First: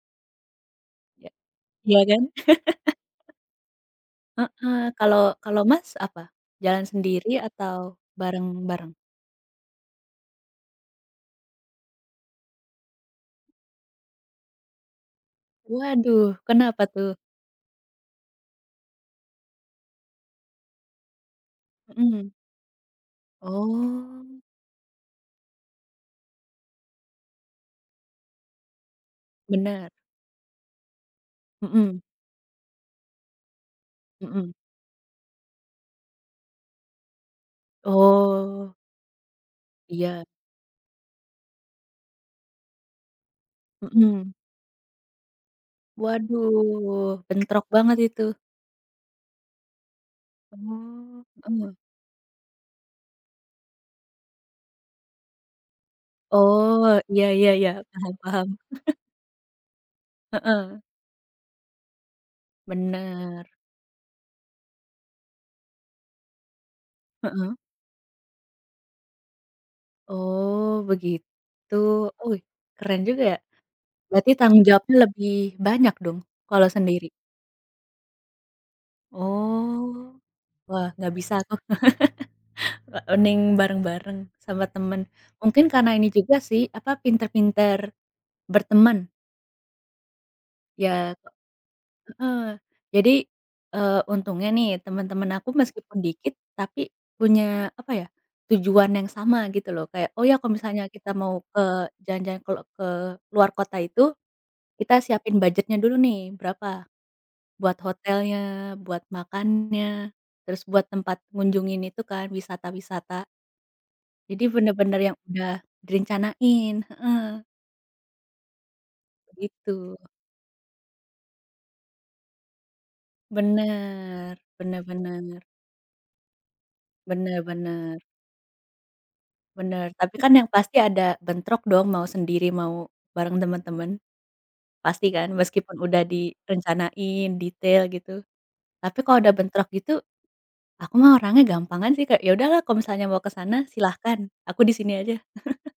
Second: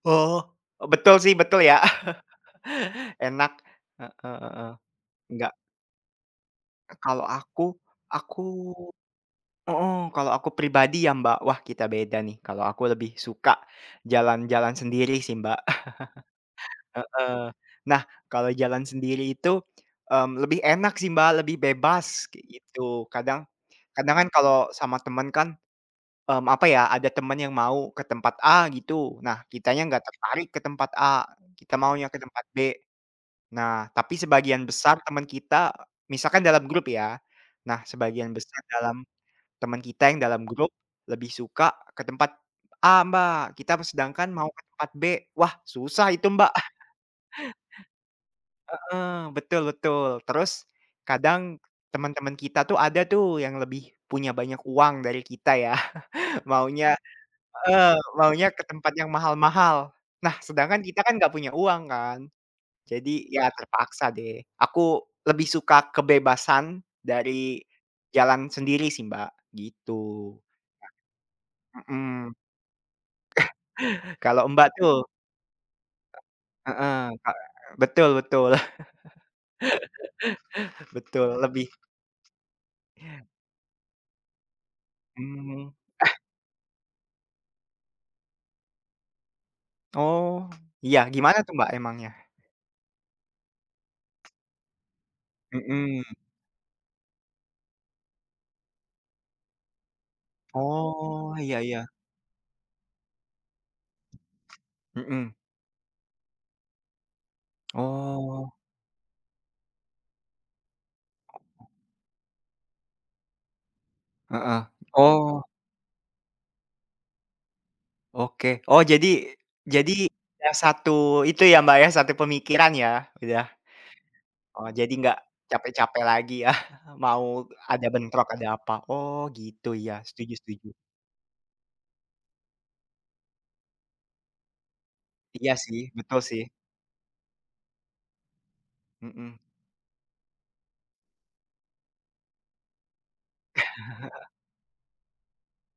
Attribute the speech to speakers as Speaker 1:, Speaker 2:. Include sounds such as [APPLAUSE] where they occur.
Speaker 1: Oh, betul
Speaker 2: Ya.
Speaker 1: sih betul ya.
Speaker 2: Ya kan?
Speaker 1: [LAUGHS]
Speaker 2: [LAUGHS]
Speaker 1: Enak. Heeh heeh.
Speaker 2: Heeh. Kalau
Speaker 1: Enggak.
Speaker 2: kalau, Mas, apa? Jalan
Speaker 1: Kalau
Speaker 2: sendiri
Speaker 1: aku
Speaker 2: atau
Speaker 1: aku
Speaker 2: bareng-bareng?
Speaker 1: heeh, kalau aku pribadi ya, Mbak, wah kita beda nih. Kalau aku lebih suka jalan-jalan sendiri sih, Mbak.
Speaker 2: Waduh,
Speaker 1: [LAUGHS]
Speaker 2: kenapa tuh?
Speaker 1: Heeh. Nah, kalau jalan sendiri itu, mmm, lebih enak sih, Mbak, lebih bebas,
Speaker 2: Mhm.
Speaker 1: kayak gitu. Kadang kadang kan
Speaker 2: Oh.
Speaker 1: kalau sama temen kan mmm, apa ya, ada temen yang mau ke tempat A gitu. Nah, kitanya
Speaker 2: Bener.
Speaker 1: nggak tertarik ke tempat A, kita
Speaker 2: Mhm.
Speaker 1: maunya ke tempat B. Nah, tapi
Speaker 2: Mhm.
Speaker 1: sebagian besar temen kita, misalnya dalam grup ya. Nah, sebagian besar
Speaker 2: Oh.
Speaker 1: dalam, temen kita yang
Speaker 2: Iya.
Speaker 1: dalam grup lebih suka ke tempat A, Mbak. Kita sedangkan
Speaker 2: Mhm.
Speaker 1: mau ke tempat B, wah susah itu, Mbak. [LAUGHS]
Speaker 2: Waduh, bentrok banget itu.
Speaker 1: Heeh, betul betul. Terus,
Speaker 2: Oh,
Speaker 1: kadang
Speaker 2: heeh.
Speaker 1: temen-temen kita itu ada tuh yang punya lebih banyak uang dari kita ya, [LAUGHS]
Speaker 2: Oh,
Speaker 1: maunya
Speaker 2: iya iya iya.
Speaker 1: heeh,
Speaker 2: Paham paham.
Speaker 1: maunya ke tempat
Speaker 2: [LAUGHS]
Speaker 1: yang mahal-mahal. Nah, sedangkan
Speaker 2: Heeh.
Speaker 1: kita kan nggak punya uang kan? Jadi, ya
Speaker 2: Bener.
Speaker 1: terpaksa deh. Aku lebih suka kebebasan
Speaker 2: Heeh.
Speaker 1: dari jalan sendiri sih, Mbak, gitu.
Speaker 2: Oh begitu.
Speaker 1: Nah mhm.
Speaker 2: Wih, keren juga ya.
Speaker 1: [CHUCKLES]
Speaker 2: Berarti
Speaker 1: Kalau,
Speaker 2: tanggung
Speaker 1: Mbak
Speaker 2: jawabnya
Speaker 1: tuh.
Speaker 2: lebih banyak dong kalau
Speaker 1: Eee, heeh.
Speaker 2: sendiri?
Speaker 1: Ka eee, betul betul.
Speaker 2: Oh. Wah,
Speaker 1: [LAUGHS]
Speaker 2: nggak
Speaker 1: Betul,
Speaker 2: bisa aku.
Speaker 1: lebih
Speaker 2: [LAUGHS] Wa mending bareng-bareng, sama temen.
Speaker 1: Mmm,
Speaker 2: Mungkin
Speaker 1: mhm,
Speaker 2: karena ini
Speaker 1: ah.
Speaker 2: juga sih apa, pinter-pinter, bertemen.
Speaker 1: Oh. Iya,
Speaker 2: Ya.
Speaker 1: gimana tuh, Mbak, emangnya?
Speaker 2: Heeh. Jadi, eee, untungnya nih, temen-temen aku
Speaker 1: Mhm.
Speaker 2: meskipun dikit, tapi punya apa ya, tujuan yang sama gitu lho. Kayak, oh ya kalau misalnya kita
Speaker 1: Oh
Speaker 2: mau
Speaker 1: iya
Speaker 2: ke
Speaker 1: iya.
Speaker 2: jalan-jalan, kalau ke luar kota itu, kita
Speaker 1: Mhm.
Speaker 2: siapin budgetnya dulu nih, berapa buat
Speaker 1: Oh.
Speaker 2: hotelnya, buat makannya, terus buat tempat ngunjungin itu kan wisata-wisata. Jadi
Speaker 1: Heeh.
Speaker 2: bener-bener yang
Speaker 1: Oh.
Speaker 2: udah direncanain, heeh.
Speaker 1: Oke. Oh jadi jadi
Speaker 2: Begitu.
Speaker 1: yang 1 itu ya, Mbak, ya, 1 pemikiran ya. Iya.
Speaker 2: Bener
Speaker 1: Oh,
Speaker 2: bener
Speaker 1: jadi nggak
Speaker 2: bener.
Speaker 1: capek-capek lagi ya, [CHUCKLES]
Speaker 2: Bener
Speaker 1: mau ada
Speaker 2: bener.
Speaker 1: bentrok ada apa. Oh gitu,
Speaker 2: Benar.
Speaker 1: ya,
Speaker 2: Tapi kan
Speaker 1: setuju
Speaker 2: yang
Speaker 1: setuju.
Speaker 2: pasti ada bentrok dong, mau sendiri, mau bareng temen-temen. Pasti kan?
Speaker 1: Iya
Speaker 2: Meskipun
Speaker 1: sih.
Speaker 2: udah
Speaker 1: Betul sih.
Speaker 2: direncanain detail gitu. Tapi kalau ada
Speaker 1: Mhm.
Speaker 2: bentrok gitu, aku mah orangnya gampangan sih, Kak, ya udah lah kalau misalnya mau ke sana, silahkan.
Speaker 1: [LAUGHS]
Speaker 2: Aku di sini aja. [LAUGHS]